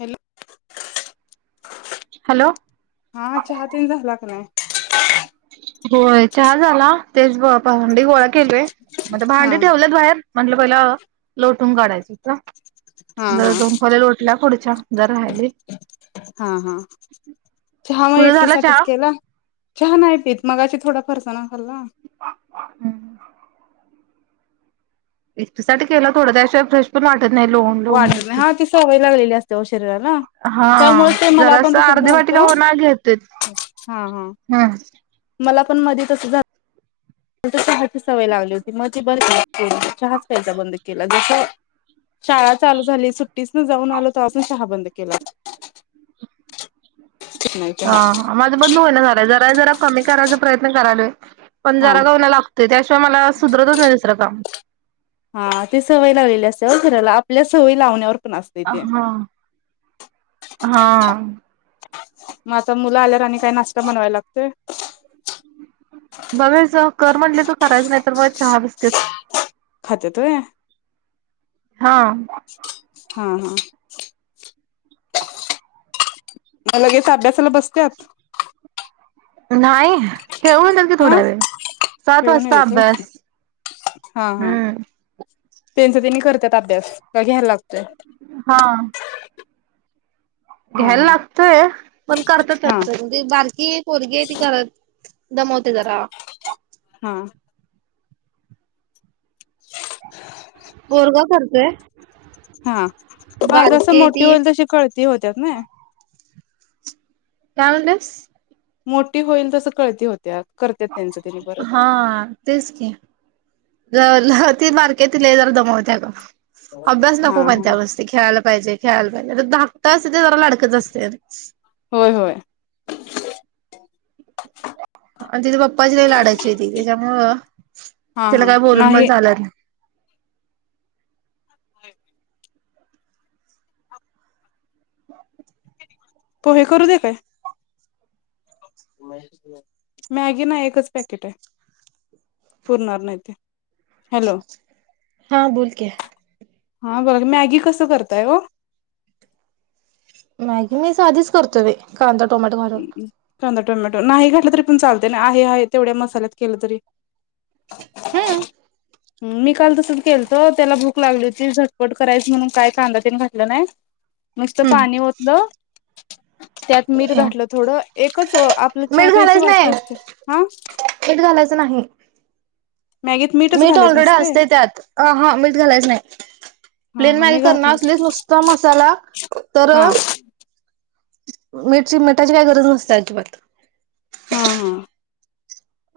Hello. Hello हा चहतेन झाला का नाही? होय! चहा झाला, तेच भा भांडी गोळा केलोय. म हा भांडी ठेवल्यात बाहेर, म्हटलं पहिला लोटून काढायची. हा हा जरा दोन खोले लोटल्या पुढच्या जरा राहिलय. हा! हा! चहा मग तुझं झालं एकटीसाठीच चहा केला. चहा नाही पित, मगाशी थोडा फरसाना खाल्ला. एकटीसाठी केला थोडं त्याशिय फ्रश पण वाट वाटत नाही, हा! ती सवय लागलेली असते शरीराला. हा त्यामुळे ते मला पण जरासं तसच अर्धी वाटीका झालतं. ओवा घेतोय हा! हा. हम्म मला पण मधेच असं झालं चहाची सवय लागली होती मग ते बर के चहाच प्यायचा बंद केला जस शाळा चालू झाली, सुट्टीस न जाऊन आलो तवा पासणं चहा बंद केला. नाही चहा ह, माझं बंदू होई ना झालाय जरा जरा कमी करायचा प्रयत्न करालोय. पण हा जरा का व्हिना लागतय त्याशिवाय मला सुधरतच नाही दुसरं काम. हा, ते सवय लावलेली असते ओ शरीराला आपल्या सवयी लावण्यावर पण असते हा ते. हा म आता मुलं आल्यावर आणि का नाश्ता बनवाय लागतोय बघच कर म्हंटले तर करायचं नाही तर मग चहा बिस्किट खात त आहे हा हा हा म लगेच अभ्यासाला बसतात नाही खेळून त्यांल की हा थोडा वेळ सात खेळू नाही वाजता देत होय अभ्यास हम्म त्यांचा त्यांनी करतात अभ्यास क घ्यायला लागतोय हा हम्म घ्यायला हम्म लागतय पण करतात हा म्हणजे बारकी पोरगी आहे ती करत दमवते जरा हा पोरगा करतोय हा जस बारकी आहे मोठी ती होईल तशी कळती होतात ना काय म्हणटस मोठी होईल तस कळती होत्यात करत्यात त्यांचं त्यांनी परत हा तेच की जर ती बारकी ती लय जर दमवत अभ्यास हा नको महतय हा खेळायला खेळायला पाहिजे खेय धाकट अस तर जरा लाडकच असते होय होय ह आणि तिथ पप्पाच काही लाढायची होती त्याच्यामुळं हा तिला हा काय बोलून पण नाही चालत नाही तो हे करू दे काय मॅगी ना एकच पॅकेट आहे पुरणार नाही ते हॅलो हा बोल की हा बघ मॅगी कसं करताय हो मॅगी मी साधीच करतो बाई कांदा टोमॅटोघालून कांदा टोमॅटो नाही घातटलं तरी पण चालत ना आहे आहे तेवढ्या मसाल्यात केलं तरी हम मी काल तसच केलत त्याला भूक लागली होती झटपट करायची म्हणून काय कांदा त्याने घातला नाही मस्त पाणी ओतलं त्यात मीठ हा घातलं थोडं एकच आपलं चहा मीठ प्याची घालायच नाही वाटी असती ह मीठ घालायचं नाही. मॅगीत मीठ मीठ ऑलरेडी असते त्यात हा मीठ घालायचं नाही हा प्लेन हा मल मी करणार घातलं असले नुस्त मसाला तर हा अ मेट मिठाची काय गरज नसते अजिबात हा हा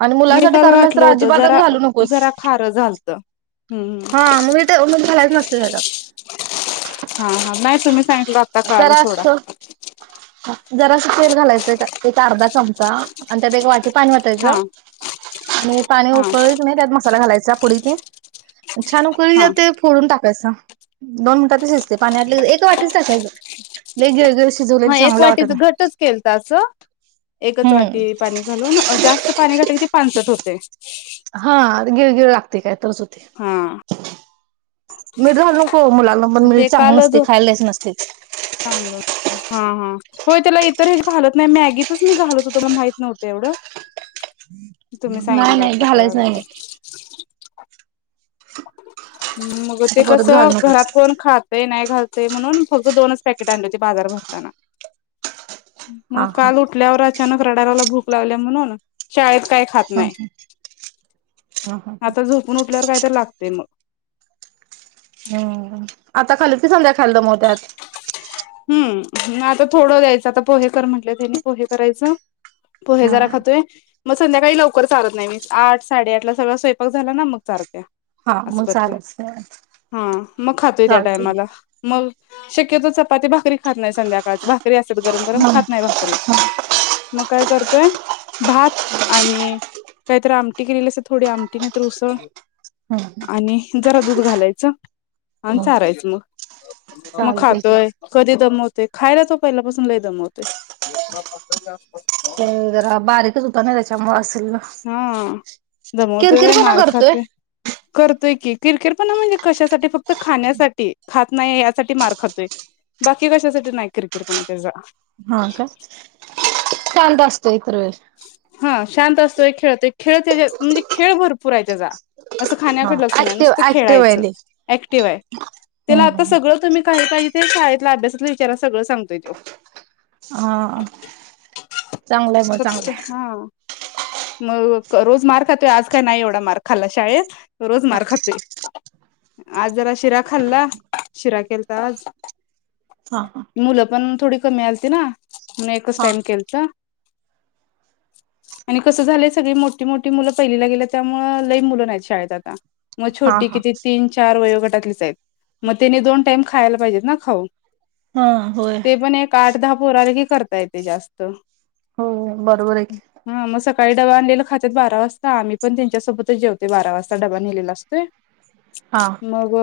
आणि मिर मुलांसाठी काल करायलास घाठल तर होत अजिबातच जरा घालू नकोस. जरा खार झालत हम्म हा म तर झालायच नसते त्याला हा हा म जरा असतो हा जरा अस तेल घालायचं एक अर्धा चमचा आणि त्यात एक वाट ते पाणी वतायाच हा आणि पाणी हा उकळी क नाही त्यात मसाला घालायचा पुढ ते छान हा उकळी ते फोडून टाकायचं दोन मिनटात शिजते पाण्यातले एक वाटीच टाकायचं नाहीग व ग हा एक वाटीच घटच केलतं असं एकच वाटी हम्म पाणी घालून जास्त पाणी घाटल की पांचट होतंय हा गिळ गिळ लागते काय तरच होते हा मीठ घालू हो मुलांना पण मिळ ते चांग काल झो नसते खायला देयाचं नसते चांगलं असतं हा हा होय त्याला इतर हेच घालत नाही मॅगीतच मी घालत होतोला माहित नव्हतं एवढं. तुम्ही नाही नाही घालायचं नाही - हा हम् मग आता ते कस परत घालू नकोस घरात कोण खातय नाही. घालतय म्हणून फक्त दोनच पॅकेट आणली होती बाजार भरताना. हा मग हा. काल उठल्यावर अचानक रडाराला भूक लावल्या म्हणून शाळ का खात नाही हम्म आता झोपून उठल्यावर काय तरी लागताय. ते मग हम् आता खाल की समजा खाल्लं म त्यात हम आता थोडं द्यायचं आता पोहेकर म्हटलं तेनी पोहे करायचं.. पोहे जरा हा खातोय मग संध्याकाळी लवकर चालत नाही मी आठ साडेआठला सगळा स्वयंपाक झाला ना मग चालते. हा असं मग करते चालच हा मग खातोय त्या चालतय टायमाला मग. शक्यतो चपाती, भाकरी, खात नाही संध्याकाळच भात. भाकरी असतात गरम गरम खात नाही हम्म भाकरी मग काय कर - य भात आणि काहीतरी आमटी केलेली अस थोडी आमटी नाही तर उसळ हम ह आणि जरा दूध घालायचं आणि चारायचं मग मग चालतय की खातोय. मव खायला तो पहिल्यापासून ल दमवते. जरा बारीकच होत ना त्याच्यामुंळ असल हा दमवतोय किरकिरपणा मार करतोय. खातोय करतोय की किरकिर पण म्हणजे कशासाठी फक्त खाण्यासाठी खात नाहीे यासाठी मार खातोय. बाकी कशासाठी नाही किरकिर कोणा त्याचा हा काय शांत असतो इतर वेळेस. हा शांत असतोय खेळतो खेळ त्या म्हणजे खेळ भरपूर आहे त्याचा. असं हा खाण्याकडे लक्ष नाही नुसतं ऍक्टिव्ह ऍक्टिव्ह आहे खेळायचं लई ऍक्टिव्ह आहे. त्याला हम्म आता हम्म सगळं तुम्ही काही काही ते शाळेतल्या अभ्यासातल्या विचारांला सगळं सांगतोय तो. हा चांगलंय मग चांगलंय हा मग रोज मार्क खातोय आज काय नाही एवढा मार्क खालाय शाळेत रोज हा मार खातोय आज जरा शिरा खाल्ला, शिरा केलता आज. हा हा मुलं पण थोडी कमी आलती ना एकच हा टाइम केलत. [inaudible] आणि कसं झालंय सगळी मोठी मोठी मुलं पहिलीला गेले त्यामुळं लई मुलं नाहीत शाळेत आता. मग हा छोटी हा किती तीन चार वयोगटातलीच आहेत मग त्याने दोन टाइम खायला पाहिजेत ना खाऊ. हा होय ते पण एक आठ दहा पोराला आले की करता येते जास्त हम्म. हो बरोबर आहे की काही डबा आणलेलं खात बारा वाजता आम्ही पण त्यांच्यासोबतच जेवते बारा वाजता डबा नेलेला असतोय. हा मग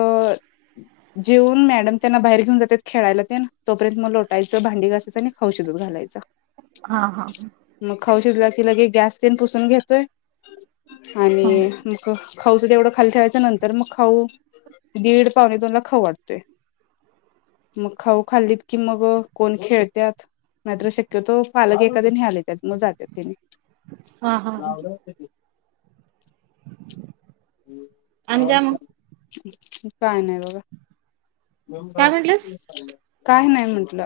जेऊन मॅडम त्यांना बाहेर घेऊन जातात खेळायला ते तोपर्यंत म लोट - टायचं भांडी घासताना खाऊ शिजवून घालायचा. हा हा मग खाऊ शिजला की लगे गॅस तेन पुसून घेतोय हा आणि मग खाऊच तेवढं खाली ठेवायच नंतर मग खाऊ दीड पावणे दोन ला खाऊ वाटतोय. मग खाऊ खाल्लीत कि मग कोण खेळत्यात नाहीतर शक्यतो पालक कधी न्यायाला येत्यात मग जातात त्यांनी हा हा आणि काय मग काय नाही बघा. काय म्हटलंस काय नाही म्हंटलं.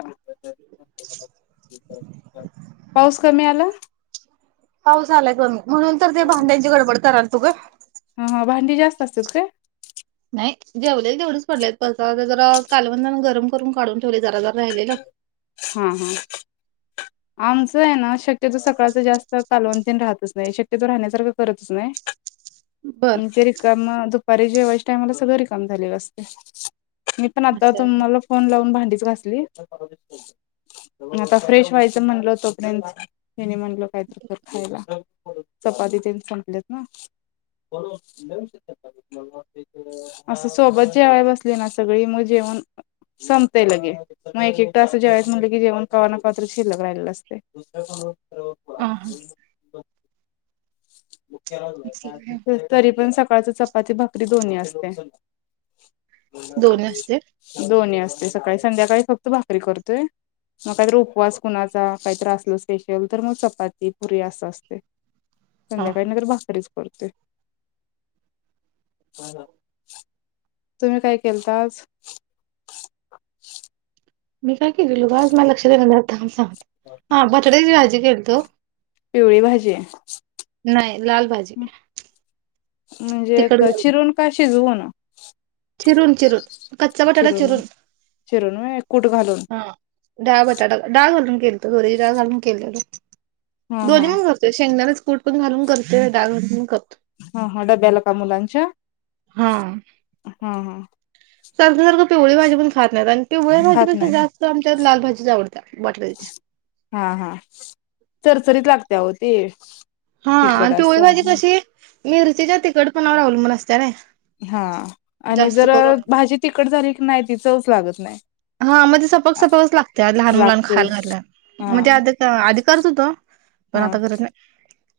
पाऊस कमी आला. पाऊस आलाय कमी म्हणून तर ते भांड्यांची गडबड करालतू ग - ह ह भांडी जास्त असतात काय? नाही जेवलेल तेवढच पडलेयत बस जरा कालवंदान गरम करून काढून ठेवले जरा जरा राहिलेलं. हम्म हम् आमचं आहे ना शक्यतो सकाळचं जास्त कालवतीन राहतच नाही, शक्यतो राहण्यासारखं करतच नाही. बर. म्हणजे रिकाम दुपारी जेवायच्या टायमला सगळं रिकाम झालेलं असते. मी पण आता असं आहे तुम्हाला फोन लावून भांडीच घासली आता फ्रेश व्हायची. म्हणल. . तोपर्यंत ह्यांनी म्हणलं काहीतरं कर खायला. चपाती ते संपलेत ना... असं सोबत जेवायला बसली ना सगळी मग जेव- संपतंय लगे. मग एक एक तास जेवायाचं म्हटलं की जेवण संपतंय कवातरं जेवण शिल्लक राहिलेलं असतंय. हा हा असं आहे. तरी पण सकाळच चपाती भाकरी दोन्ही असते. दोन्ही असते. दोन्ही असते. सकाळी संध्याकाळी फक्त भाकरी करतोय. मग काहीतरी उपवास कुणाचा.,. काही तर असल स्पेशल तर मग., चपाती पुरी असं असते. हा संध्याकाळी नाहीतर भाकरीच करतोय. हम. तुम्ही काय केलता आज? मी काय केलेलो का आज. मला लक्षात येईना.. थांब आता सांगतो.,. हा बटट्याची भाजी केलतो. पिवळी भाजी.. नाही लाल भाजी म्हणजे तिखट घालून चिरून का शिजवून.. चिरून.. चिरून.. कच्चा बटाटा चिरून. चिरून व्हय कूट घालून हा डाळं बटाटा डाळ घालून मी तुरीची डाळ घालून केलेलो. हा हा दोनी पण घालतो शेंगदाण्याचा कुट पण घालून करतो., डाळ घालून करतो. हा.. हा.. डब्याला का मुलांच्या. हा. हा.. हा.. सारखं.,. सारखं., पिवळी भाजी पण खात नाही आणि- पिवळ्या खात भाजीपेक्षा नाहीत जास्त आमच्यात लाल भाजी आवडत्या बटाट्याची. हा-हा चरचरीत लागते आओ ती. हा तिखट आणि पिवळी असं भाजी कशी मिरचीच्या तखिटपणावर अवलंबून असत्या ना. हा आणि जर भाजी तिकट झाली की नाही तिचं चवचं लागत नाही. हा मणजे सपक सपकच लागते लहान मुलां लागते खायला घातल्या हा म्हणजे आधी अधी करत होतो. पण हा आत्ता करत नाही.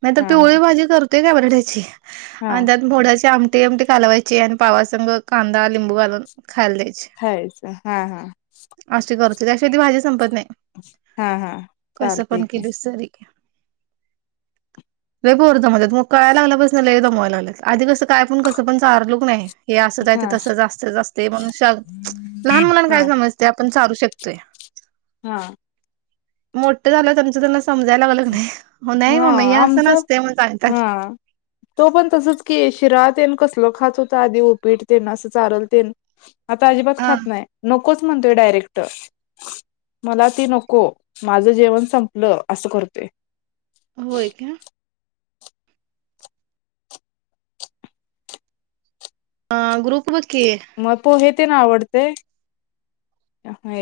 नाही तर हा हा पिवळी भाजी करतोय का बटाट्याची हा आणि त्या मोड्याची आम- ती आमटी कालावाची आणि पावासंग कांदा लिंबू घालून- खायला द्यायची खायचं हा.. हा.. अशी करते. त्याशिवाय ती भाजी संपत नाही. हाहा चालतय की केलीस तरी लय पोर दमवतेत.. मग कळाय लागल्या पासून लय दमवायला लागेलेत, आधी पण कसं काय पण चारलू की नायं. हे असचं आहे. ते हा तसंचं असतंय, म्हणून श. लहान मुलांना हा कायं समजतयं. पण चारू शकतोय. हा. मोठ झालं त्यांचं त्यांना समजायला लागल की नाय. हा आमचा.. हा तो पण तसच की... शिरा ते कसलं च.. - खात होत. आधी उपीट अस चारेल टिन आता अजिबात हा खात नाही. नकोच म्हणतोय डायरेक्ट. मला ती नको. माझं जेवण संपलं असं करतोयं. होय का ह ग्रुप बघ की किती ना आवडते.,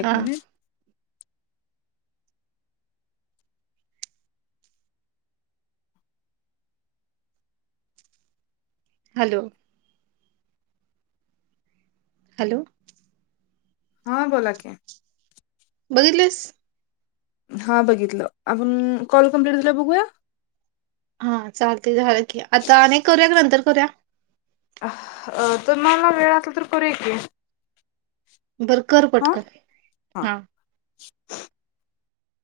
अ मिनिट हॅलो. हॅलो. हा बोला की. बघितलीस. हा बघितलं, आपुण कॉल कंप्लिट झाल्यावर बघूया हा चालते झालं की आता आणि एक करू या का नंतर करूया. अ तुम्हांला वेळ असला तर करूया की, बर कर हा पटकन हा